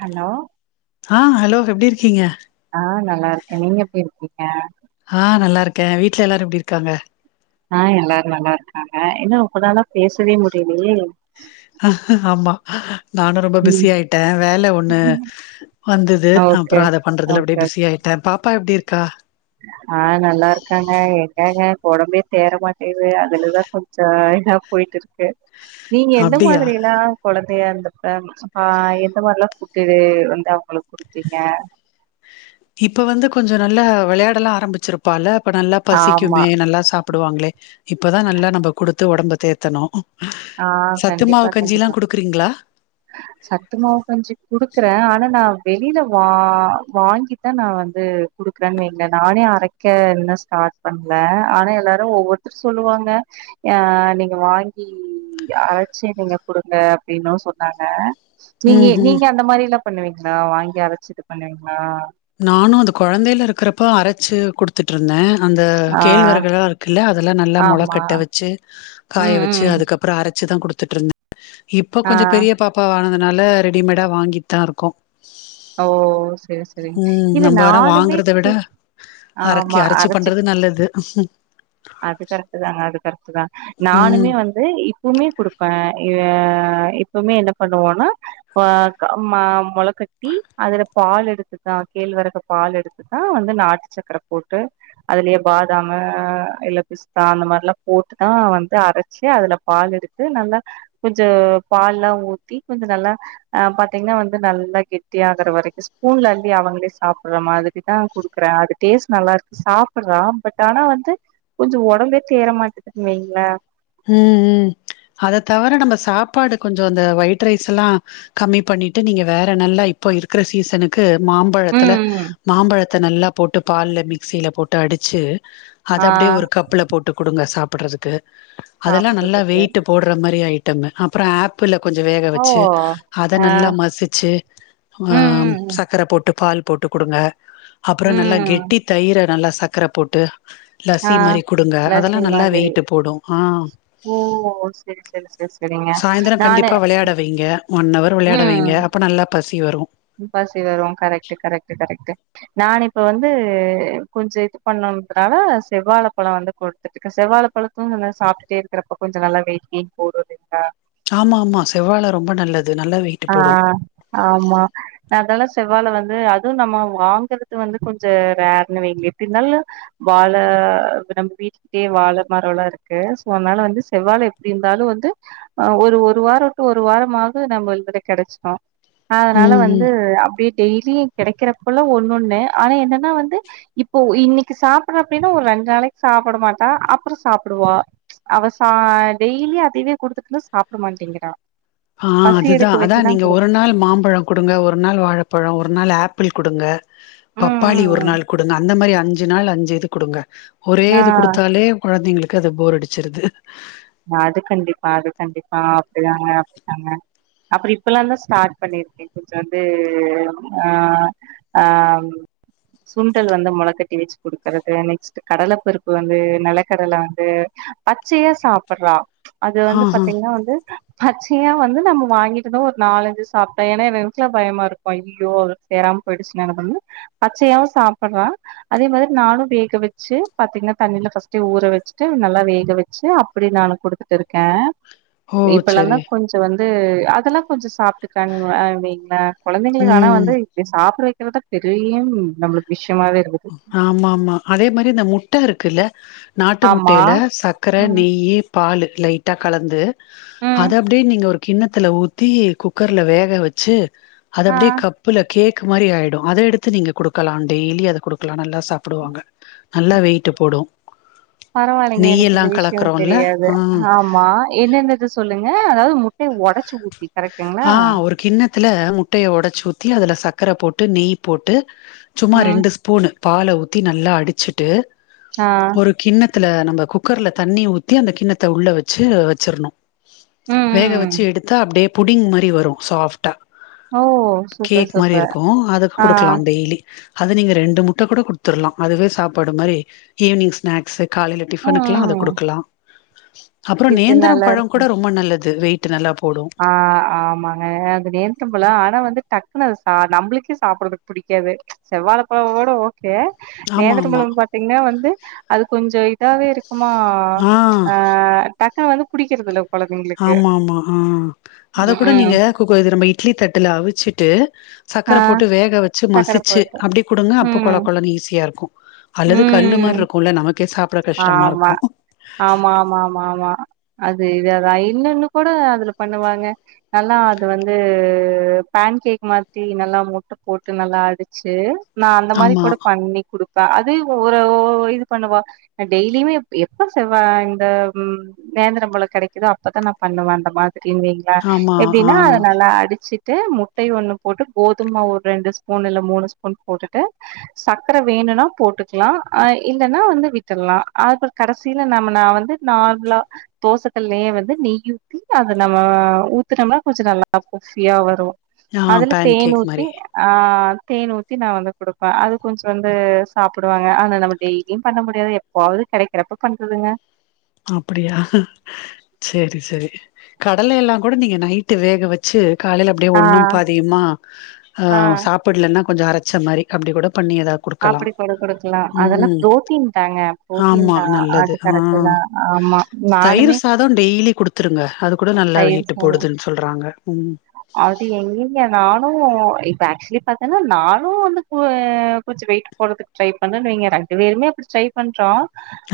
Hello ஆஹ hello எப்டி இருக் கீங்கா ஆஹ நல்லா இருக்கேன் நீங்க எப்டி இருக்கீங்க ஆஹ நல்லா இருக்கேன் வீட்டு்ல எல்லாரும் எப்டி இருக்காங்க அஹ எல்லாரும் நல்லா இருக்காங்க என்ன ஒங்கலாலா பேசவே முடியலயே அஹ் ஆமா நானும் ரொம்ப ம் பிஸி ஆயிட்டேன் வேலை ஒண்ணு வந்தது ஓகே அப்புறம் அதை பண்றதுல அப்டியே பிஸி ஆயிட்டேன் பாப்பா எப்டி இருக் கா ஆஹ நல்லா இருக்காங்க எங்கங்க உடம்பே தேர மாட்டேது அதுலதான் கொஞ்சம் இதா போயிட்டு இருக்கு நீங்க எந்த அப்டியா மாதிரினா குழந்தை அப்படியா இருந்தப்ப ஆஹ் எந்த மாதிரிலாம் ஃபுட்டு் வந்து அவங்களுக்கு குடுத்தீங்க இப்ப வந்து கொஞ்சம் நல்லா விளையாடலாம் ஆரம்பிச்சிருப்பால நல்லா ஆமா பசிக்குமே நல்லா சாப் கூப்படுவாங்களே இப்பதான் நல்லா நம்ம குடுத்து உடம்ப தேரத்தணும் ஆஹ் கண்டிப்பா கண்டிப்பா குடுக்குறீங்களா? சத்துமாவும் கஞ்சி குடுக்குறேன் ஆனா நான் வெளியில வா வாங்கி தான் நான் வந்து குடுக்குறேன்னு வைக நானே அரைக்க என்ன ஸ்டார்ட் பண்ணல ஆனா எல்லாரும் ஒவ்வொருத்தரும் சொல்லுவாங்க ஆஹ் நீங்க வாங்கி அரைச்சி நீங்க கொடுங்க அப்டினு சொன்னாங்க நீங்க ம் ம் நீங்க அந்த மாதிரில்ல பண்ணுவீங்களா வாங்கி அரைச்சு இது பண்ணுவீங்களா நானும் அது குழந்தைல இருக்கிறப்ப அரச்சி வச்சி கொடுத்துட்டு்இருந்தேன் அந்த ஆ கேழ்வரகளாம் இருக்குள்ள அதெல்லாம் நல்லா முள ஆமா கட்ட வச்சு காய ம் வச்சு ம் அதுக்கப்புறம் அரை வச்சுதான் கொடுத்துட்டு இருந்தேன் இப்போ ஆ கொஞ்சம் பெரிய பாப்பாவ ஆனது அதுனால ரெடிமேடா வாங்கிட்டு தான் இருக்கும் ஓ செரி செரி உம் நம்ம வேர வாங்கரத விட அரைக்கி அரைச்சு பண்றது நல்லது ஹம் அது கரெக்டு தாங்க அது கரெக்ட் தான் ம் நானுமே வந்து இப்பவுமே குடுப்பேன் ஆஹ் இப்பவுமே என்ன பண்ணுவோம்னா மொள கட்டி அதுல பால் எடுத்துதான் கேழ்வரகு பால் எடுத்துதான் வந்து நாட்டு சக்கரை போட்டு அதுலயே பாதாம்மு இல்ல பிஸ்தா அந்த மாதிரி எல்லாம் போட்டுதான் வந்து அரைச்சு அதுல பால் எடுத்து நல்லா கொஞ்சம் பால் எல்லாம் ஊத்தி கொஞ்சம் நல்லா அஹ் பாத்தீங்கன்னா வந்து நல்லா கெட்டிய ஆகுற வரைக்கும் ஸ்பூன்ல அள்ளி அவங்களே சாப்பிடுற மாதிரிதான் குடுக்குறேன் அது டேஸ்ட் நல்லா இருக்கு சாப்பிடுறான் பட் ஆனா வந்து கொஞ்சம் உடம்பே தேர மாட்டேங்குதுன இல்லங்களா உம் உம் அத தவிர நம்ம சாப்பாடு கொஞ்சம் அந்த ஒயிட் ரைஸ் எல்லாம் கம்மி பண்ணிட்டு நீங்க வேற நல்லா இப்போ இருக்கற சீசனுக்கு மாம்பழத்துல ம் ம் மாம்பழத் அத நல்லா போட்டு பால்ல மிக்சியில் போட்டு அடிச்சி அதை ஆ அப்படியே ஒரு கப்புல போட்டு கொடுங்க சாப்பு படுறதுக்கு அதெல்லாம் நல்லா சாப்புட்றதுக்கு வெயிட்டு போடுற மாதிரி ஆயிட்டு அப்புறம் ஆப்பிள் ல கொஞ்சம் மேக ஓ வச்ச அத ஆ நல்லமசிச்சிஆ ம் ம் சக்கர போட்டு பால் போட்டு கொடுங்க அப்புறம் நல்லா ம் ம் கெட்டி தயிர நல்லா சர்க்கரை போட்டு ஆ லசி மாரி குடுங்க அதெல்லா லஸ்ஸி நல்லா மாதிரி வெயிட்டு போடும் ஓ செரி-செரி-செரி-செரிங்க நானு விளையாடவைங்க ம் அப்ப நல்லாப் பசி வரு பசி வரு கரெக்ட்-கரெக்ட்-கரெக்ட் நான் இப்ப வந்து கொஞ்ச இது பண்ணதுனால செவ்வால பல வந்து குடுத்துட்டு இருக்கே செவ்வாலபல தூங்குங்க சாப்பிட்டுட்டே இருக்கிறப்ப கொஞ்ச நல்லா வெயிட் கெயின் போடு [unintelligible] ஆமா ஆமா செவ்வாழ ரொம்ப நல்லது நல்லா வெயிட்டு போடு ஆஹ் ஆமா நாங்கல்லா செவ்வால வந்து அது நம்ம வாங்கறது வந்து கொஞ்ச ரேர்ன்னு வைங்க எப்டினாலு வால நம்ம வீட்லியே வால மரலா இருக்கு சோ அதனால வந்து செவ்வால எப்டி இருந்தாலு வந்து ஹ ஒரு-ஒரு வாரம் டு ஒரு வாரமாக நம்ம கெடைச்சுரோ அதனால ம் வந்து ம் அப்டி டெய்லி கிடைக்கறப்போலா ஒண்ணு ஒண்ணு ஆனா என்னன்னா வந்து இப்போ இன்னிக்கு சாப்பிட அப்டின்னா ஒரு ரெண்டு நாளைக்கு சாப்பிட மாட்டா அப்புற சாப்பிடுவா அவ சா டெய்லி அதையவே குடுத்துடுருந்த சாப்பிட மாட்டேங்கிறா ஆஹ் பசி எடுக்க அதுதான் அதான் நீங்க வச்சுதா ஒரு நாள் மாம்பழ கொடுங்க ஒரு நாள் வாழைப்பழ ஒரு நாள் ஆப்பிள் கொடுங்க ம் பப்பாளி ஒரு ம் நாள் கொடுங்க அந்த மாரி அஞ் அஞ்சி நாள் அஞ்சி இது கொடுங்க ஒரே ம் ஆ இது குடுத்தாலே குழந்தைங்களுக் கத போர் அடிச்சிருது [unintelligible] அப்புற இப்பல்லாதா ஸ்டார்ட் பண்ணிருக்கே கொஞ்ச வந்து ஆஹ் ஆஹ் சுண்டல் வந்து முளக்கட்டி வச்சு குடுக்கறது நெக்ஸ்ட் கடல பருப்பு வந்து நிலக்கடல வந்து பச்சையா சாப் புறா அது வந்து ஆஹா பாத்தீங்கன்னா வந்து பச்சையா வந்து நம்ம வாங்கிட்டுதா ஒரு நாலஞ்சு சாப்ட்டே ஏன்னா எனக்குல பயமா இருக்கோ ஐயோ சேராம போயிடுச்சு என்ன பண்றது பச்சையாவு சாப்பிட்றா அதே மாதிரி நானு வேக வச்சி பாத்தீங்கன்னா தண்ணியில ஃபர்ஸ்ட் ஊற வச்சிட்டு நல்லா வேக வச்சி அப்டி நானு குடுத்துட்டுருக்கே ஓ இப்பெல்லா தா செரி கொஞ்ச வந்து து அதெல்லா கொஞ்ச சாப் [unintelligible] குழந்தைங்களு ஆனா ம் வந்து இப்டி சாப்பிடு [unintelligible] தெரியும் நம்முளுக்கு விஷ் ஆமா-ஆமா அதே மாரி இந்த முட்டை இருக் குல்ல நாட்டு ஆமா முட்டையில சர்க்கரை ம் நெய் பால் லைட்டா கலந்து ம் அது அப்டே நீங்க ஒரு கிண்ணத்தில ஊத்தி குக்கர்ல வேக வச்சு அது ஆ அப்டியே கப்புல கேக் மாரி ஆயிடும் அத எடுத்து நீங்க கொடுக்கலாம் டெய்லி அத குடு பக்களானல்ல சாப்பிடுவாங்க நல்லா வெய்ட்டு போடும் பரவாயில்லங்க எனக்கு நெய்யெல்லா எந்த விஷயம் கலக்குறோம்ல தெரியாது ஆ ஆமா என்னென்னத சொல்லுங்க ஏ அதாவது மு ஆஹ் ஒரு கிண்ணத்துல முட்டய ஒடச்சு ஊத் ஊத்தி அதில் சக்கர போட்டு நெய் போட்டு சும்மா ம். ரெண்டு ஸ்பூனு பால ஊத்தி நல்லா அடிச்சுட்டு ஆ. ஒரு கிண்ண த்துல நம்ப குக்கர்ல தண்ணி ஊத்தி அந்த கிண்ணத்த உள்ள வச்சு வச்சிரணும் ம், வேக ம். வச்சு எடுத்து [unintelligible] அப்டியே புடிங் மாரி வரும் சாஃப்டா ஓ! சூப்பர், கேக் மாரி சூப்பர். இருக்கும் அதுக்கு ஆ. குடுக்கலாம் டெய்லி அது நீங்க ரெண்டு முட்ட கூட கொடுத்துருலாம் அதுவே சாப்பாடு மாரி ஈவினிங் ஸ்நாக்ஸ் காலையில ம், டிஃபனுக்கெலாம் அத ம். குடுக்கலாம் [inaudible] அப்பறம் இது நேந்தரம் பழம் கூட ரொம்ப நல்லது வெயிட் இது நல்லா போடு ஆஹ் ஆமாங்க அது நேந்த்த பழம் ஆனா வந்துட ஆன நம்மளுக்கே சாப்பிடறதுக்கு புடிக்காது ச் செவ்வால பழோட ஓ ஆமா நேந்திர ஆமா பழம் பாத்தீங்கன்னா வந்து அது கொஞ்ச இத தா வே இருக்கு உமா ஆ அஹ டக்னு வந்து புடிக்கிறதுதில ஆமா ஆமா ஆ ஆ அத ம், கூட ம். நீங்க நம்ம இட்லி தட்டுல அவிச்சுட்டு ஆ சக்கர போட்டு வேக வச்சு சக்கர மசிச்சு போட்டு. அப்டி குடுங்க அப்ப ம். கொழ கொழன்னு ஈஸியா இருக்கும் அல்லது கல்லு மாரி ம். இருக்கும் நமக்கு ஆமா ஆமா ஆமா ஆமா ஆமா அது இது அதான் இல்லன்னு கூட அதுல பண்ணுவாங்க நல்லா அது வந்து பேன் கேக் மாத்தி நல்லா முட்ட போட்டு நல்லா அடிச்சு நான் அந்த மாரி ஆமா கூட பண்ணி குடுப் அது ஒரு இது பண்ணுவா டெய்லியுமே எப்ப செவ்வா இந்த நேந்திரம் பழம் கிடைக்குதோ அப்பதான் நான் பண்ணுவேன் அந்த மாதிரி ங்களா ஆமா எப்டின்னா ஆ அதான் நல்லா அடிச்சு முட்டை ஒண்ணு போட்டு கோதுமை ஒரு ரெண்டு ஸ்பூன் இல்ல மூணு ஸ்பூன் போட்டுட்டு சக்கரை வேணும்னா போட்டுக்கலாம் இல்லைன்னா வந்து விட் விட்ரலாம் அப்ற கடைசியில நம்ம நான் வந்து நார்மலா தோசைக்கல்லயே வந்து நெய் ஊத்தி அதை நம்ம ஊத்தினோம்னா கொஞ்சம் நல்லா குஃபியா வரும் ஆ அதுல பேன் தேன் கேக் ஊத்தி மாரி ஆஹ் தேன் ஊத்தி நான் வந்து கொடுப்பேன் அது கொஞ்சம் வந்து சாப்பிடுவாங்க அத நம்ம டெய்லியும் பண்ண முடியாது போவது கேடைக்கிறப்ப பண்றதுங்க அப்டியா செரி செரி கடல எல்லாம் கூட நீங்க நைட்டு வேக வச்சு காலயில அப்டியே ஆ ஒன்னும் பாதியுமா ஆ சாப்படலன்னா கொஞ்சம் அரச்ச மாதரி அப்டி கூட பண்ணி ஏதாவது குடுக்கலா அப்படி கொட கொடுக்கலாம் அதெல்லாம் ம் பு்ரோட்டீன் தாங்க பு்ரோட்டீன் ஆமா தான் நல்லது அது ஆ கரெக்ட தான் தயிர் சாதம் டெய்லி குடுத்துருங்க அது கூட நல்லா தயிர் வெயிட்டு சாத போடுதுன்னு சொல்றாங்க உம் அது எங்கங்க நானு இப்ப ஆக்சுவலி பாத்தீன்னா நானும் வந்து கொஞ்சம் வெயிட் போறதுக்கு ட்ரை பண்ணுனேனு வைங்க ஏற்கனமே ட்ரை பண்றோம்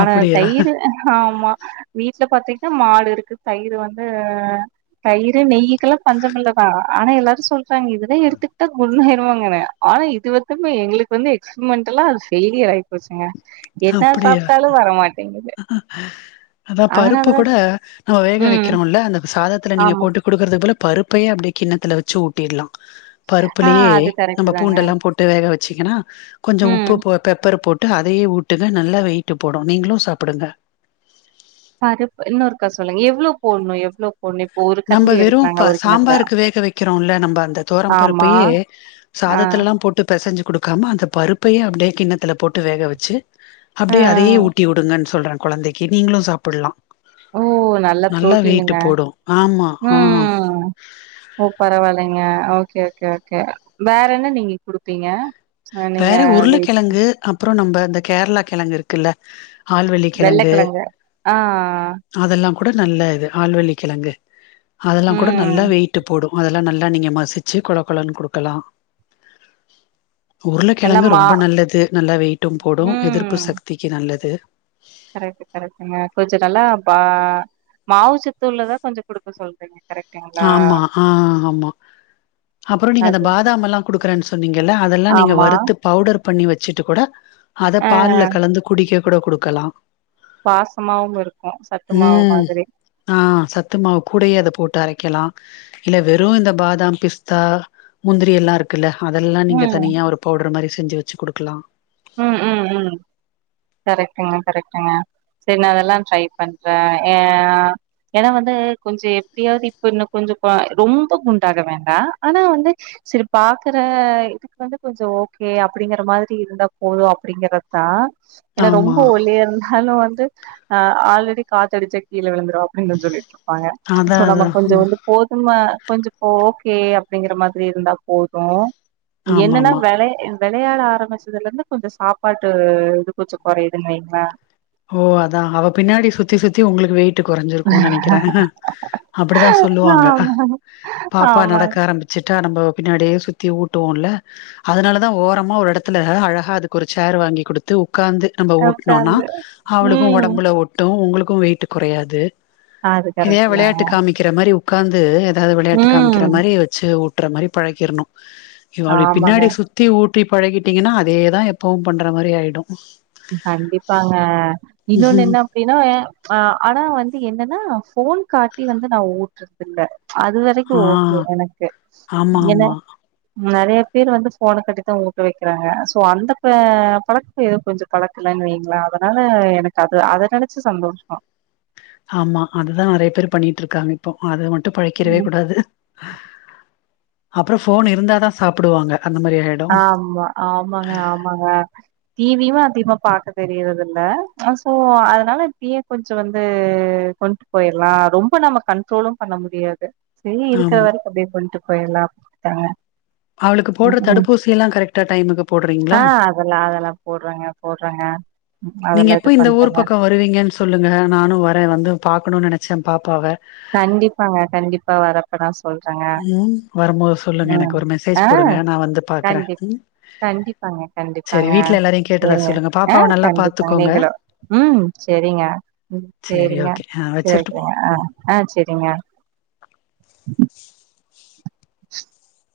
ஆனா அப்படியா தயிர் ஆ ஆமா வீட்டுல பாார்த்தீங்க மாடு இருக்கு தயிர் வந்து தயிர் நெய்யுக்குல்லாம் பஞ்சம் இல்லதா ஆனா எல்லாரும் [unintelligible] வாங்க ஆனா இது வந்தம எங்களுக்கு ப்ப வந்து எக்ஸ்பெரிமெண்டல்லாம் அது பெயிளியர் ஆகி போச்சுங்க எத சாப்ட்டாலும் வர மாட்டிங்கு உம்ஹ்ம் அதான் பருப்பு கூட நம்ம வேக ம் வைக்கிறோம்ல அந்த சாதத் த்துல நீங்க ஆமா போட்டு கொடுக்கறது அதுல பருப்பையே அப்டியே கிண்ணத்தில வச்சு ஊட்டிட ஆ பருப்புலயே அது கரெக்ட் நம்ம தாங்க பூண்டெல்லாம் போட்டு வேக வச் ச்சுங்கனா கொஞ்சம் ம் உப்பு போ பெப்பர் போட் அதையே ஊடுங்க நல்லா வெயிட்டு போடும் நீங்களும் சாப்படுங்க பருப்பு இன்னொருக்கா சொல்லுங்க எவ்வளோ போடணும் எவ்வளவு நம்ம வெறும் சாம்பாருக்கு வேக வைக்கிறோம்ல்ல நம்ம அந்த தோரம் ஆமா பருப்பையே ஆ சாதத்துல எல்லாம் போட்டு பசைஞ்சு கொடுக்காம அந்த பருப்பையே அப்படியே கிண்ணத்தில் போட்டு வேக வச்சு ஆ அப்டியே அதையே ஊட்டி விடுங்கன்னு சொல்றே குழந்தைக்கு நீங்களும் சாப்பிடலாம் ஓ நல்ல பு்ரோட்டீனுங்க ஆமா உம் ஆ உம் ஓ பரவாயில்லைங்க ஓகே ஓகே ஓகே வேற என்ன நீங்க குடுப்பீங்க அ நீங்க வேற வெயிட் உருலகிழங்கு அப்புறம் நம்ம இந்த கேரளா கிழங்கு இருக்குல ஆல்வள்ளி கிழங்கு வெள்ளக்கெழங்கு ஆ அதெல்லாம் கூட நல்லா இது ஆழ்வள்ளி கிழங்கு அதெல்லாம் கூட ம் நல்லா வெயிட்டு போடும் அதெ நல்லா நீங்க மசிச்சு குள குளன்னு கொடுக்கலாம் நல்லா உருளைக்கிழங்கு மா ரொம்ப நல்லது நல்லா வெயிட்டும் போடும் எதிர்ப்பு ம் சக்திக்கு நல்லது கரெக்ட் கரெக்டுங்க கொஞ்சம் நல்லா பா மாவு சத்துல்லதா கொஞ்சம் கொடுக்க சொல்றீங்க கரெக்ட்டுங்களா ஆமா ஆஹ் ஆமா அப்புறம் நீங்க அந்த அது பாதாம் எல்லாம் குடுக்குறேன்னு சொ அதெல்லாம் நீங்க ஆமா வறுத்து பவுடர் பண்ணி வச்சு ச்சிட்டு கூட அத ஆ பால்ல கலந்து குடிக்க கூட கொடுக்கலாம் பாசமாவும் இருக்கு சத்து மாவு உம் மாதிரி ஆஹ் சத்துமாவு கூடயே அதை போட்டு அரைக்கலாம் இல்ல வெறும் இந்த பாதாம் பிஸ்தா முந்திரி எல்லாம் இருக்குல்ல அதெல்லாம் ம் நீங்க தனியாக ஒரு பவுடர் மாதிரி செஞ்சு வச்சு கொடுக்கலாம் உம் உ உ கரெக்டங்க கரெக்டுங்க சரி நான் அதெல்லாம் ட்ரை பண்றேன் ஆஹ் ஏன்னா வந்து கொஞ்சம் எப்படியாவது இப்ப இன்னும் கொஞ்சம் ரொம்ப குண்டாக வேண்டாம் ஆனா வந்து சரி பாக்குற இதுக்கு வந்து கொஞ்சம் ஓகே அப்படிங்கற மாதிரி இருந்தா போதும் அப்படிங்கறதான் ஏன்னா ஆமா ரொம்ப ஒலியே இருந்தாலும் வந்து ஆஹ ஆல்ரெடி காத்த அடிச்ச கீழ விழுந்துரும் அப்படின்னு சொல்லிருோம் ப்பங்க அதா சோ நம்ம அதா கொஞ்சம் வந்து போதுமா கொஞ்சம்ப்ப ஓகே அப்படிங்கற மாதிரி இருந்தா போதும் ஆமா என்னன்னா ஆமா வேளை விளையாழ ஆரம்பிதலந்து கொஞ்சம் சாப்பாட்டு இது கொச்சம் குறுதுன்னு வைுங்க ஓ அதான் அவ பின்னாடி சுத்தி சுத்தி உங்களுக்கு வெய்டு குறைஞ்சிருக்கும்னு நினைக்கிறேன் அப்படிதான் சொல்லுவாங்க ஆமாங்க பாப்பா நடக்க ஆமாங்க ஆரம்பிச்சுட்டா நம்ம பின்னாடியே த்தி ஊட்டுவோம்ல அதனால தான் ஓரமா ஒரு இடத்துல அழகா அதுக்கு ஒரு சேர் வாங்கி கொடுத்து உட்காந்து நம்ம ஊட்டினோம்னா உக்காந்து அவளுக்கும் ம் உடம்புல ஒட்டும் உங்களுக்கும் வெயிட் குறையாது அது இதையா கரெக்ட் தா விளையாட்டு காமிக்கிற மாரி உ உட்காந்து எ அதாவது விளையாட்டு காமிக்கிற ம் மாரி வச்சு வுட் வுற்ற மாரி பழக்கிடணும் அய்யோ அப் ஆமாங்க பின்னாடி சுத்தி ஊட் இப்டி பழகிட்டீங்கன்னா அதேதான் எப்வும் பண்ற மாரி ஆயிடும் அ கண்டிப் ப்பாங்க இன்னொன்னு என்ன அப்டின்னாஹ ஆனா வந்து என்ன ன் ந போன் காட்டி வந்து நான் ஊட்டுறதுல அது ஆ வரைக்கும் ஓகே எனக்கு ஆமா ம் என்ன ஆமா நெறைய பேர் வந்து போஃபனை கட்டி தான் ஊட்டு வைக்கிறாங்க சோ அந்த பா எத படத்து கொஞ்சம் பழக்கலன்னனு வைங்களா அதனால எனக்கு அது அத நினைச்சு சந்தோஷம் ஆமா அதுதான் நெறைய பேர் பண்ணிட்டு இருக்காங்க இப்போ அது மட் மட்டு பழைக்கிறவே கூடாது அப்பறம் போன் இருந்தாதான் சாப்படுவாங்க ஆமா ஆமாங்க ஆமாங்க டிவியும் அ சத்திம பார்க்க தெரியத இல்ல சோ அதனால திய கொஞ்சம் வந்து கொண்டு போயிடலாம் ரொம்ப நம்ம கண்ட்ரோலும் பண்ண முடியாது செரி இருக்கிற ஆமா வரைக்கு அப்டியே கெண்ட்டு பே போய் எல்லாட்டாங்க அவளுக்கு போடுற தடுப்பூசி எல்லாம் கரெக்டா டைமுக்கு போடுறீங்களா போறேங்க நீங்க எப்போ இந்த ஊர் பக்கம் வருவீங்கன்னு சொல்லுங்க நானும் வரன் வந்து பாக்கணும்னு நினைச் ச்சம் பாப்பாவ கண்டிப்பாங்க கண்டிப்பா வரப்பா நசெ சொல்றங்க ம் வரும்போது சொல்லுங்க ம் எனக்கு ஒரு மெசேஜ் ஆ போடுங்க நா வந்து பாக்குறே கண்டிப் கண்டிப்பாங்க சரி கண்டிப்பாங்க வீட்ல எல்லாரையு கேட்டதா செரிங்க சொல்லுங்க ஆ பாப்பாவ நல்லா கண்டிப்பாங்க பாத்துக்கோங்க நீங்களும் ம் செரிங்க ம் சரி செரிங்க ஓகே ஆ செரி வச்சிரட்டுமா வக்கறங்க ஆ செரிங்க [unintelligible]